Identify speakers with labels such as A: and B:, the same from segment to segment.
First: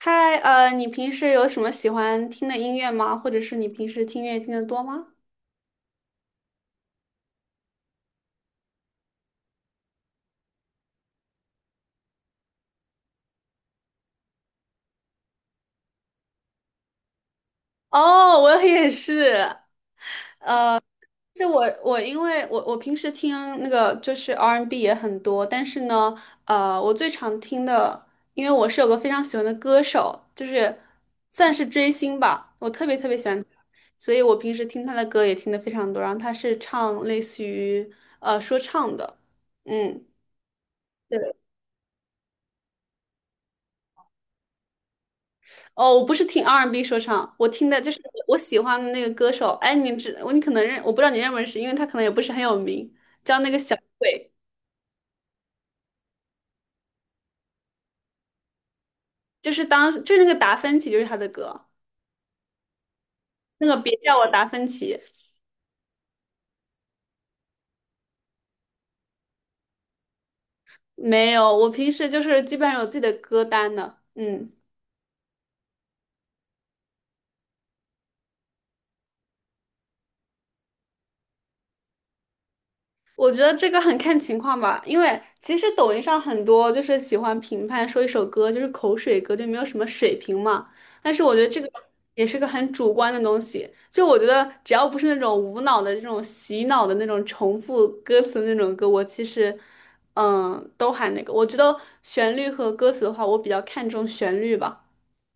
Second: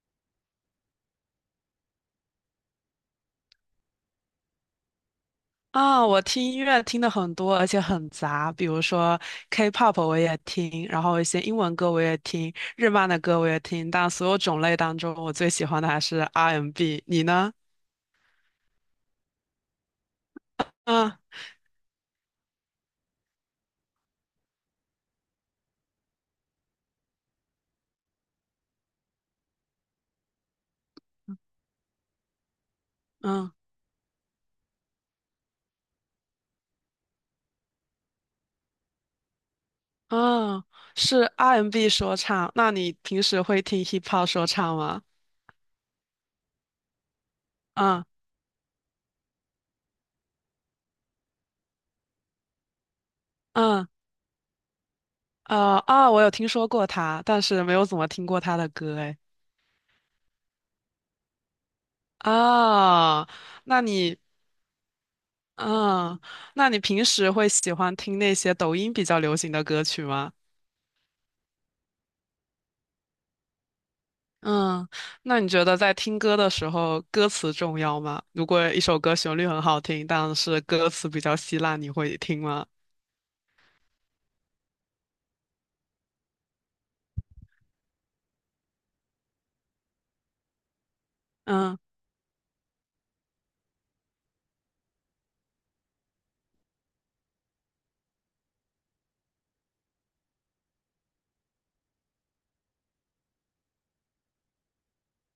A: 嗨，你平时有什么喜欢听的音乐吗？或者是你平时听音乐听得多吗？
B: 啊，我听音乐听的很多，而且很杂，比如说 K-pop 我也听，然后一些英文歌我也听，日漫的歌我也听，但所有种类当中，我最喜欢的还是 R&B。你呢？
A: 哦，我也是。
B: 嗯
A: 是我因为我平时听那个就是 R&B 也很多，但是呢，我最常听的，因为我是有个非常喜欢的歌手，就是算是追星吧，我特别特别喜欢他，
B: 嗯
A: 所以我平时听他的歌也听的非常多。然后他是唱类似于说唱的。嗯。
B: 嗯，是
A: 对。
B: R&B 说唱。那你平时会听 hip hop 说唱吗？
A: 哦，我不是听 R&B 说唱，我听的就是
B: 嗯
A: 我喜欢的那个歌手。哎，你知我你可能认，我不知道你认不认识，因为他可能也不是很有名，叫那个小
B: 嗯
A: 鬼，
B: 我有听说过他，但是没有怎么听过他的歌诶。哎
A: 就是当就是那个达芬奇，就是他的歌。
B: 啊，
A: 那个
B: 那
A: 别叫
B: 你
A: 我达芬奇。
B: 嗯，那你平时会喜欢听那些抖音比较流行的歌曲吗？
A: 没有，我平时就是基本上有自己的歌单的。嗯。
B: 嗯，那你觉得在听歌的时候，歌词重要吗？如果一首歌旋律很好听，但是歌词比较稀烂，你会听吗？
A: 我觉得这个很看情况吧，因为其实抖音上很多就是喜欢评判说一首歌就是口水歌，就没有什么水平嘛。但是我觉得这个
B: 嗯。
A: 也是个很主观的东西，就我觉得只要不是那种无脑的这种洗脑的那种重复歌词的那种歌，我其实嗯都还那个。我觉得旋律和歌词的话，我比较看重旋律吧。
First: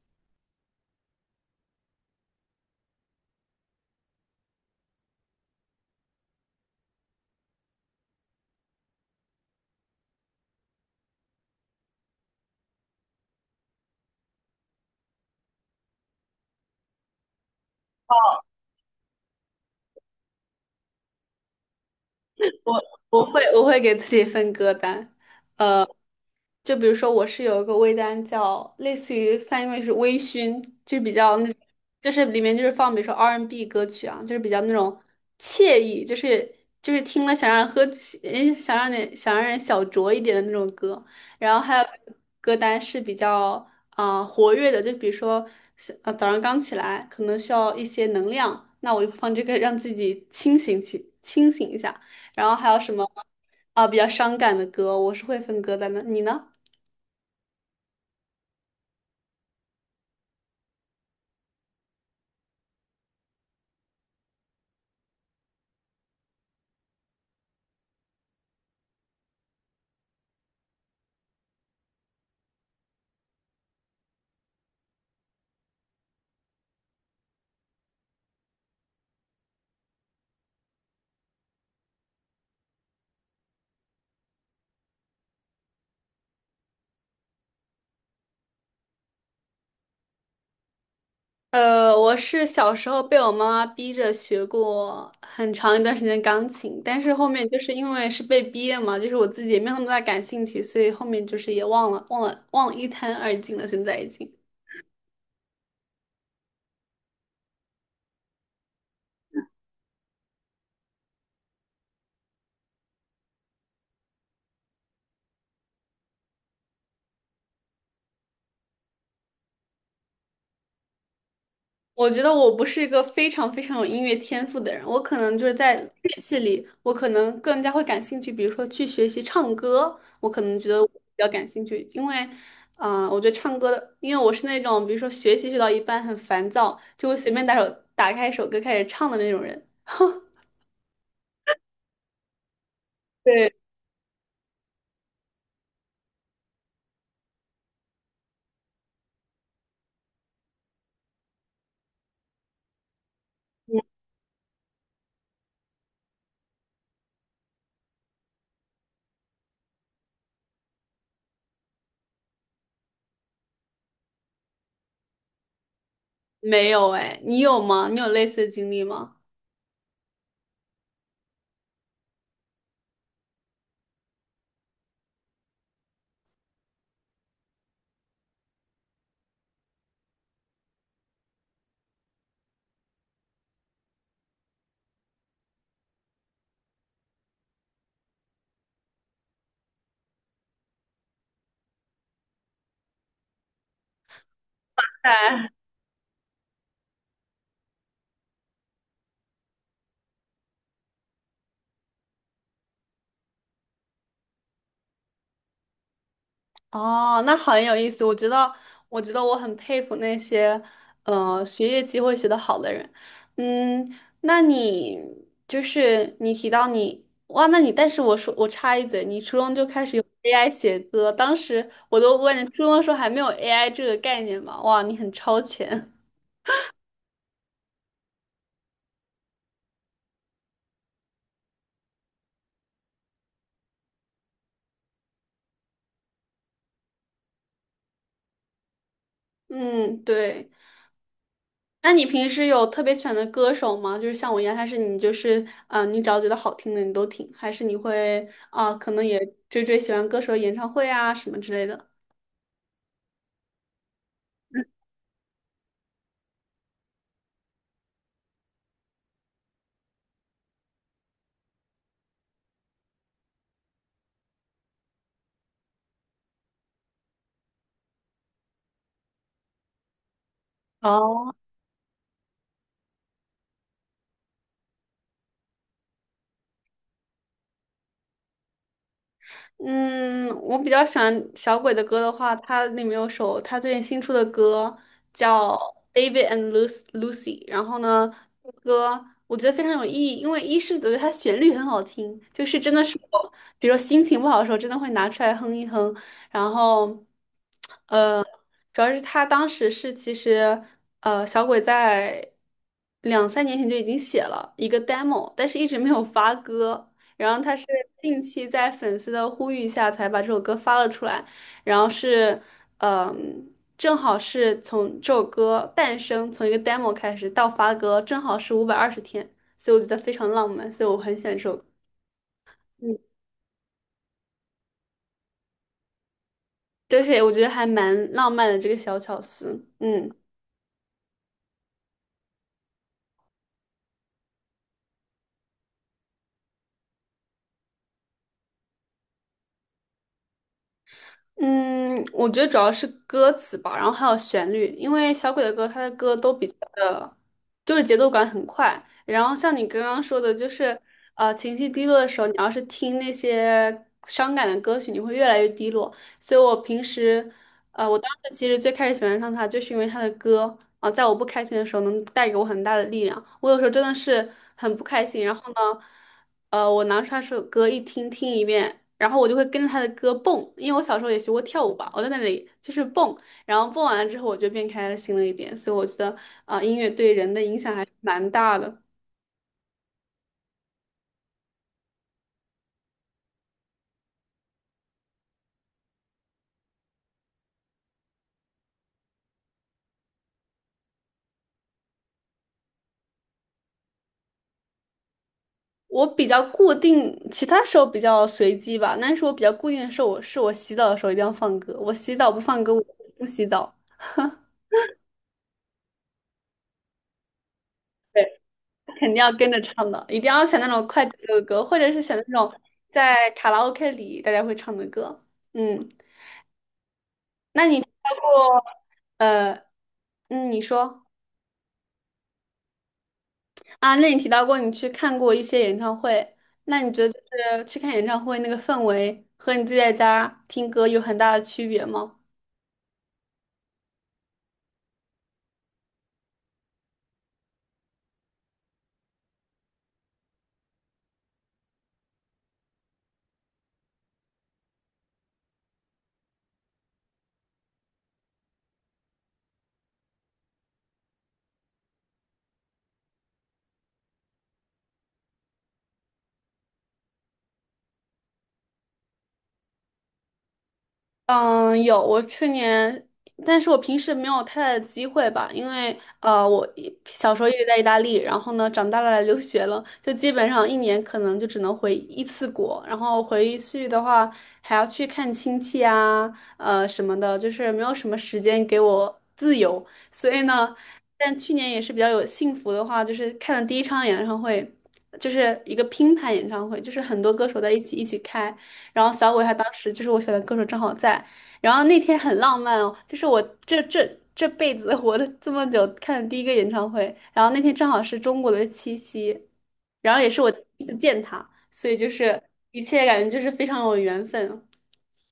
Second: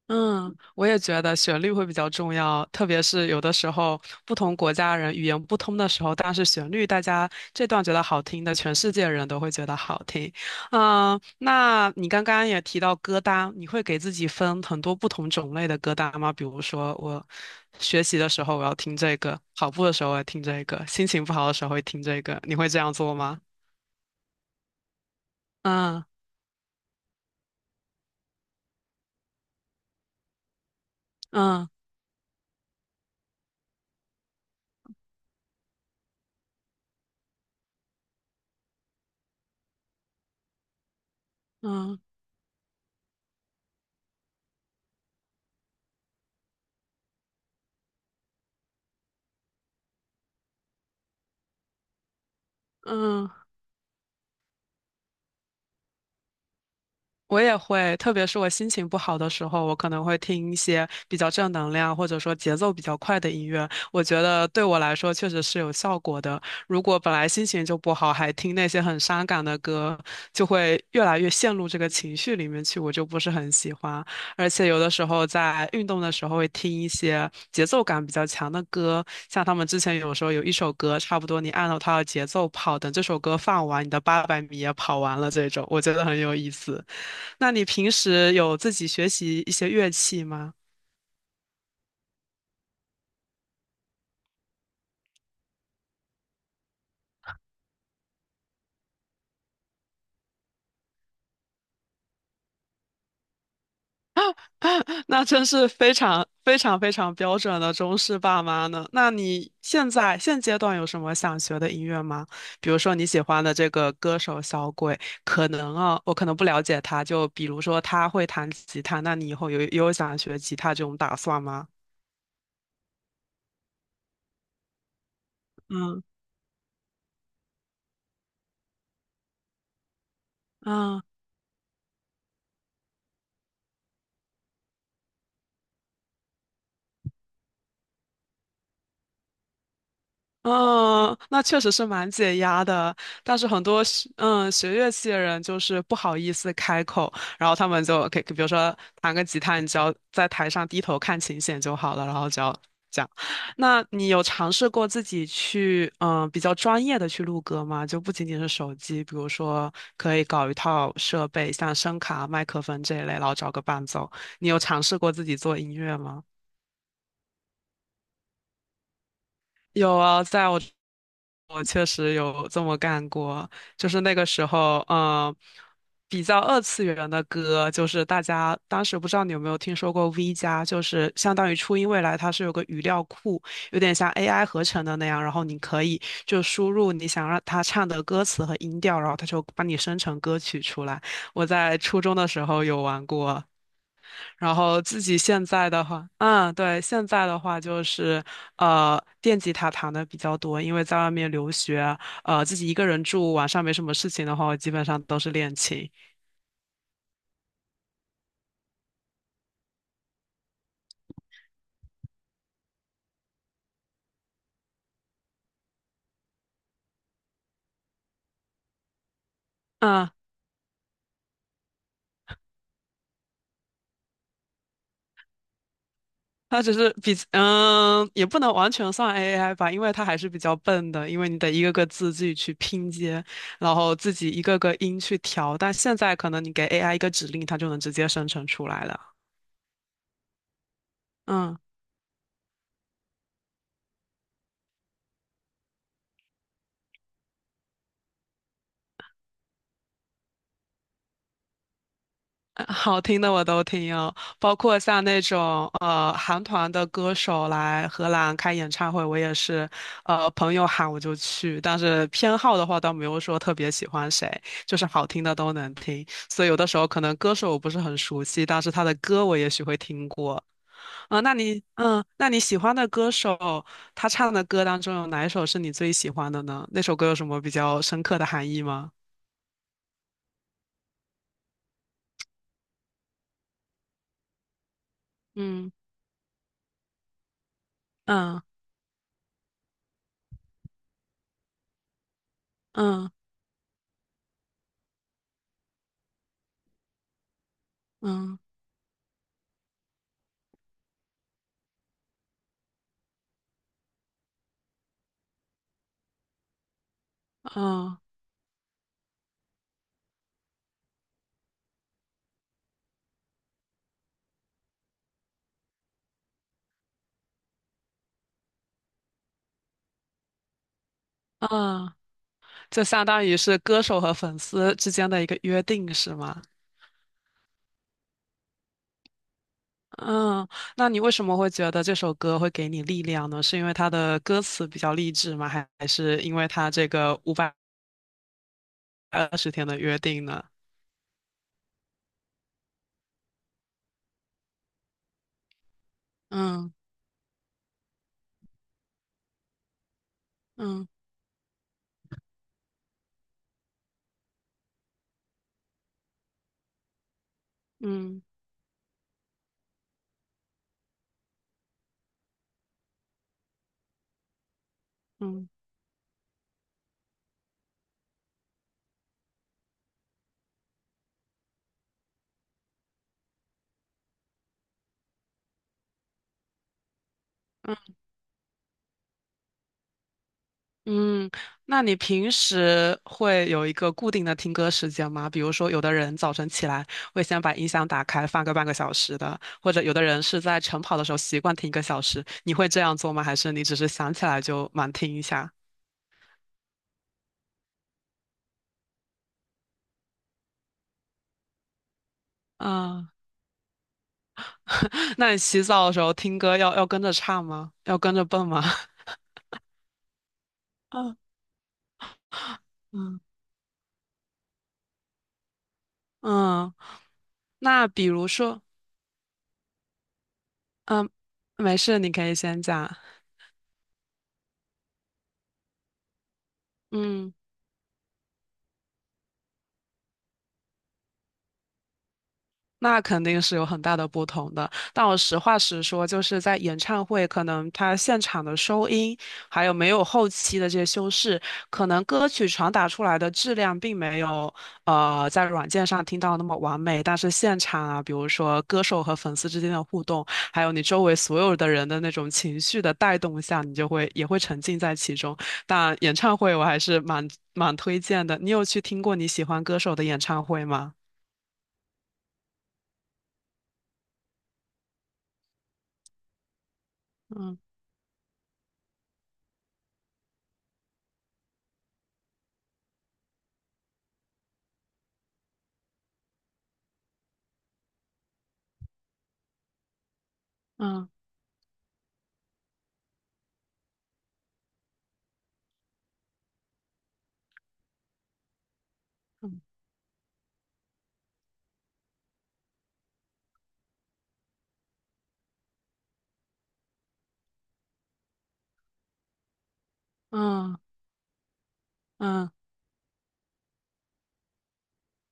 B: 嗯，我也觉得旋律会比较重要，特别是有的时候不同国家人语言不通的时候，但是旋律大家这段觉得好听的，全世界人都会觉得好听。嗯，那你刚刚也提到歌单，你会给自己分很多不同种类的歌单吗？比如说我学习的时候我要听这个，跑步的时候我要听这个，心情不好的时候会听这个，你会这样做
A: 我
B: 吗？
A: 会我会给自己分歌单。
B: 嗯
A: 就比如说，我是有一个微单叫类似于翻译为是微醺，就是比较那，
B: 嗯
A: 就是里面就是放比如说 R&B N 歌曲啊，就是比较那种惬意，就是就是听了想让人喝，诶想让你想让人小酌一点的那种歌。然后还有
B: 嗯
A: 歌单是比较活跃的，就比如说早上刚起来可能需要一些能量，那我就放这个让自己清醒一下。然后还有什么
B: 嗯。
A: 比较伤感的歌，我是会分歌单的，你呢？
B: 我也会，特别是我心情不好的时候，我可能会听一些比较正能量或者说节奏比较快的音乐。我觉得对我来说确实是有效果的。如果本来心情就不好，还听那些很伤感的歌，就会越来越陷入这个情绪里面去，我就不是很喜欢。而且有的时候在运动的时候会听一些节奏感比较强的歌，像他们之前有时候有一首歌，差不多你按照它的节奏跑，等这首歌放完，你的800米也跑完了这种，我觉得很有意思。那你平时有自己学习一些乐器吗？
A: 我是小时候被我妈妈逼着学过很长一段时间钢琴，但是后面就是因为是被逼的嘛，就是我自己也没有那么大感兴趣，所以后面就是也忘了一干二净了，现在已经。
B: 那真是非常非常非常标准的中式爸妈呢。那你现在现阶段有什么想学的音乐吗？比如说你喜欢的这个歌手小鬼，可能啊，我可能不了解他，就比如说他会弹吉他，那你以后有想学吉他这种打算吗？
A: 我觉得我不是一个非常非常有音乐天赋的人，我可能就是在
B: 嗯
A: 乐器里，我可能更加会感兴趣，比如说去学习唱歌，我可能觉得我比
B: 嗯
A: 较感兴趣，因为，我觉得唱歌的，因为我是那种比如说学习学到一半很烦躁，就会随便打首打开一首歌开始唱的那种人。
B: 嗯，那确实是蛮解压的，但是
A: 对。
B: 很多学乐器的人就是不好意思开口，然后他们就可以，比如说弹个吉他，你只要在台上低头看琴弦就好了，然后只要讲。那
A: 嗯
B: 你有尝试过自己去比较专业的去录歌吗？就不仅仅是手机，比如说可以搞一套设备，像声卡、麦克风这一类，然后找个伴奏。你有尝试过自己做音乐吗？
A: 没有哎，你有吗？你有类似的经历吗？
B: 有啊，我确实有这么干过，就是那个时候，比较二次元的歌，就是大家当时不知道你有没有听说过 V 加，就是相当于初音未来，它是有个语料库，有点像 AI 合成的那样，然后你可以就输入你想让它唱的歌词和音调，然后它就帮你生成歌曲出来。我在初中的时候有玩过，然后自己现在的话，对，现在的话就是，电吉他弹的比较多，因为在外面留学，自己一个人住，晚上没什么事情的话，我基本上都是练琴。
A: 哦，那很有意思。我觉得，我觉得我很佩服那些，学业机会学得好的人。嗯，那你就是你提到你，哇，那你，但是我说我插一嘴，你初中就开始用
B: 嗯，
A: AI 写歌，当时我都问，你初中的时候还没有 AI 这个概念嘛？哇，你很超前。
B: 它只是比，也不能完全算 AI 吧，因为它还是比较笨的，因为你得一个个字自己去拼接，然后自己一个个音去调。但现在可能你给 AI 一个指令，它就能直接生成出来了。
A: 嗯，对。
B: 嗯。
A: 那你平时有特别喜欢的歌手吗？就是像我一样，还是你就是你只要觉得好听的你都听，还是你会啊、可能也追喜欢歌手的演唱会啊什么之类的？
B: 好听的我都听哦，包括像那种韩团的歌手来荷兰开演唱会，我也是朋友喊我就去，但是偏好的话倒没有说特别喜欢谁，就是好听的都能听，所以有的时候可能歌手我不是很熟悉，但是他的歌我也许会听过。啊、那
A: 哦。
B: 你那你喜欢的歌手他唱的歌当中有哪一首是你最喜欢的呢？那首歌有什么比较深刻的含义吗？
A: 嗯，我比较喜欢小鬼的歌的话，他里面有首他最近新出的歌叫
B: 嗯
A: 《David and Lucy》,然后呢，
B: 嗯
A: 这个歌我觉得非常有意义，因为一是觉得它旋律很好听，就是真的是
B: 嗯
A: 我，比如说心情不好的时候，真的会拿出来哼一哼，然后。
B: 嗯
A: 主要是他当时是其实，小鬼在2、3年前就已经写了一个 demo,但是一直没有发歌。然后他是
B: 嗯
A: 近期在粉丝的呼吁下才把这首歌发了出来，然后是，正好是从这首歌诞生，从一个 demo 开始到发歌，正好是520天，所以我觉得非常浪漫，所以我很喜欢这
B: 嗯。
A: 首歌。
B: 就
A: 嗯，
B: 相当于是歌手和粉丝之间的一个约定，是吗？
A: 就是我觉得还蛮浪漫的这个小巧思。嗯。
B: 嗯，那你为什么会觉得这首歌会给你力量呢？是因为它的歌词比较励志吗？还是因为它这个520天的约定呢？
A: 嗯，我觉得主要是歌词吧，然后还有旋律，因为小鬼的歌，他的歌都比较
B: 嗯
A: 的，就是节奏感很快。然后像你刚刚说的，就是
B: 嗯
A: 情绪低落的时候，你要是听那些伤感的歌曲，你会越来越低落。所以我平时，我当
B: 嗯
A: 时其实最开始喜欢上他，就是因为他的歌啊，在我不开心的时候能带给我很大的力量。我有时候真的是很不开心，然
B: 嗯
A: 后呢。我拿出他首歌听一遍，然后我就会跟着他的歌蹦，因为我小时候也学过跳舞吧，我在那里就是蹦，然后蹦完了之后我就变开心了一点，所以我觉得音乐对人的影响
B: 嗯
A: 还蛮大的。
B: 嗯，那你平时会有一个固定的听歌时间吗？比如说，有的人早晨起来会先把音响打开放个半个小时的，或者有的人是在晨跑的时候习惯听一个小时。你会这样做吗？还是你只是想起来就蛮听一下？
A: 我比较固定，其他时候比较随机吧，但是我比较固定的是我是我洗澡的时候一定要放歌，我洗澡不放歌我
B: 啊，
A: 不洗澡。
B: 那你洗澡的时候听歌要跟着唱吗？要跟着蹦吗？
A: 肯定 要跟着唱的，一定要选那种快节
B: 嗯
A: 奏的歌，或者是选那种
B: 嗯
A: 在卡拉 OK 里大家会唱的歌。嗯。
B: 嗯，那比如说，
A: 嗯，你说。
B: 嗯，没事，你可以先讲。
A: 啊，那你提到过你去看过一些演唱会，那你觉得就
B: 嗯
A: 是去看演唱会那个氛围和你自己在家听歌有很大的区别吗？
B: 那肯定是有很大的不同的。但我实话实说，就是在演唱会，可能它现场的收音，还有没有后期的这些修饰，可能歌曲传达出来的质量并没有在软件上听到那么完美。但是现场啊，比如说歌手和粉丝之间的互动，还有你周围所有的人的那种情绪的带动下，你就会也会沉浸在其中。但演唱会我还是蛮推荐的。你有去听过你喜欢歌手的演唱会吗？
A: 嗯，有，我去年，但是我平时没有太大的机会吧，因为我小时候一
B: 嗯
A: 直在意大利，然后呢，长大了来留学了，就基本上一年可能就只能回一次国，然后回去的话还要去看亲戚啊，什么的，就是没有什么时间给我自由，所以呢，
B: 嗯。
A: 但去年也是比较有幸福的话，就是看了第一场演唱会，就是一个拼盘演唱会，就是很多歌手在一起开。然后小鬼他当
B: 嗯
A: 时就是我选的歌手正好在，然后那天很浪漫哦，就是我这辈子 活的这么久看的第一个演唱会，然后那天正好是中国的七夕，然后也是我第
B: 嗯
A: 一次见他，所以就是
B: 嗯
A: 一切感觉就是非常有缘分哦。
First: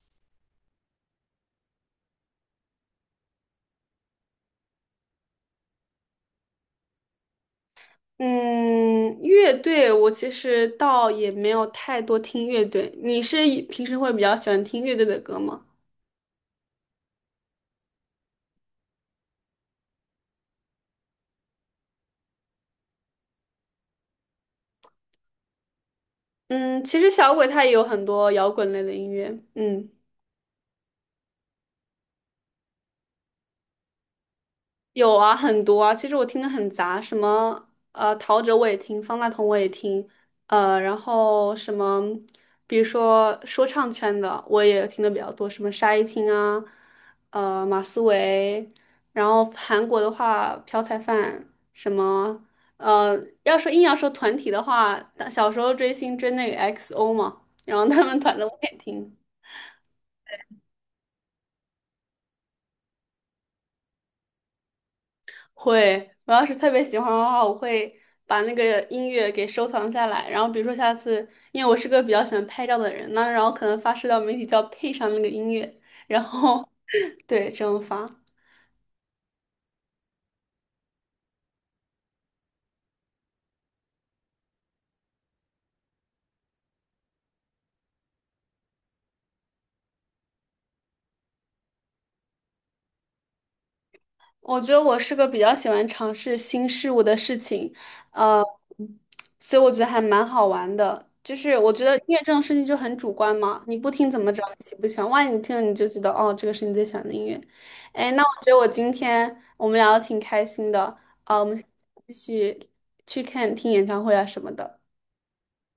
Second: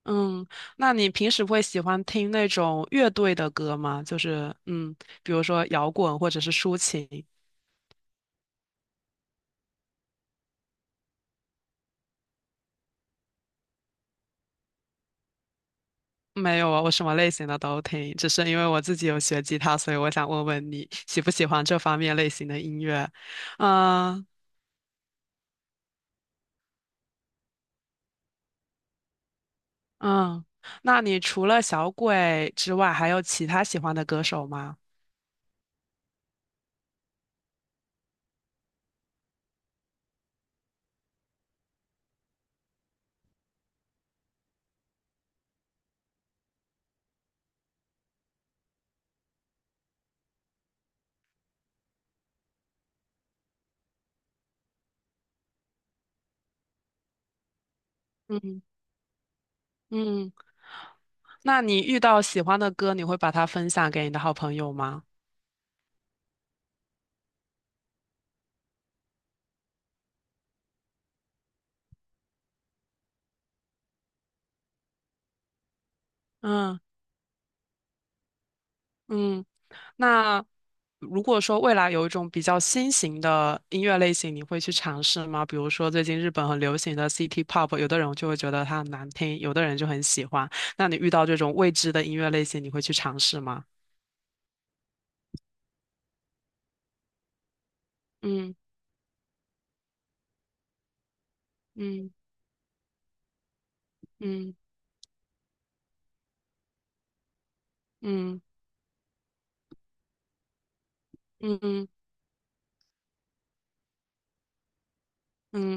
B: 嗯，那你平时会喜欢听那种乐队的歌吗？就是比如说摇滚或者是抒情。
A: 嗯，乐队我其实倒也没有太多听乐队，你是平时会比较喜欢听乐队的歌吗？
B: 没有啊，我什么类型的都听，只是因为我自己有学吉他，所以我想问问你喜不喜欢这方面类型的音乐。嗯
A: 嗯，其实小鬼他也有很多摇滚类的音乐，嗯。
B: 嗯，那你除了小鬼之外，还有其他喜欢的歌手吗？
A: 有啊，很多啊。其实我听的很杂，什么陶喆我也听，方大同我也听，然后什么，比如说说唱圈的我也听的比较多，什么沙一汀啊，马思唯，然后韩国的话朴彩范，什么呃，硬要说团体的话，小时候追星追那个 XO 嘛，然后他们团的我
B: 嗯
A: 也听。
B: 嗯，那你遇到喜欢的歌，你会把它分享给你的好朋友吗？
A: 会，我要是特别喜欢的话，我会把那个音乐给收藏下来，然后比如说下次，因为我是个比较喜欢拍照的人，那然后可能发社交媒体就要配上那个音乐，然后
B: 嗯
A: 对，这么发。
B: 嗯。那如果说未来有一种比较新型的音乐类型，你会去尝试吗？比如说最近日本很流行的 City Pop，有的人就会觉得它很难听，有的人就很喜欢。那你遇到这种未知的音乐类型，你会去尝试吗？
A: 我觉得我是个比较喜欢尝试新事物的事情，呃，
B: 嗯
A: 所以我觉得还蛮好玩的。就是我觉得音
B: 嗯
A: 乐这种事情就很主观嘛，你不听怎么知道
B: 嗯
A: 你喜不喜欢？万一你听了你就知道，哦，这个是你最喜欢的音乐。哎，那我
B: 嗯
A: 觉得我今天我们聊的挺开心的，啊，我
B: 嗯
A: 们
B: 嗯嗯
A: 继续去听演唱会啊什么的。
B: 嗯。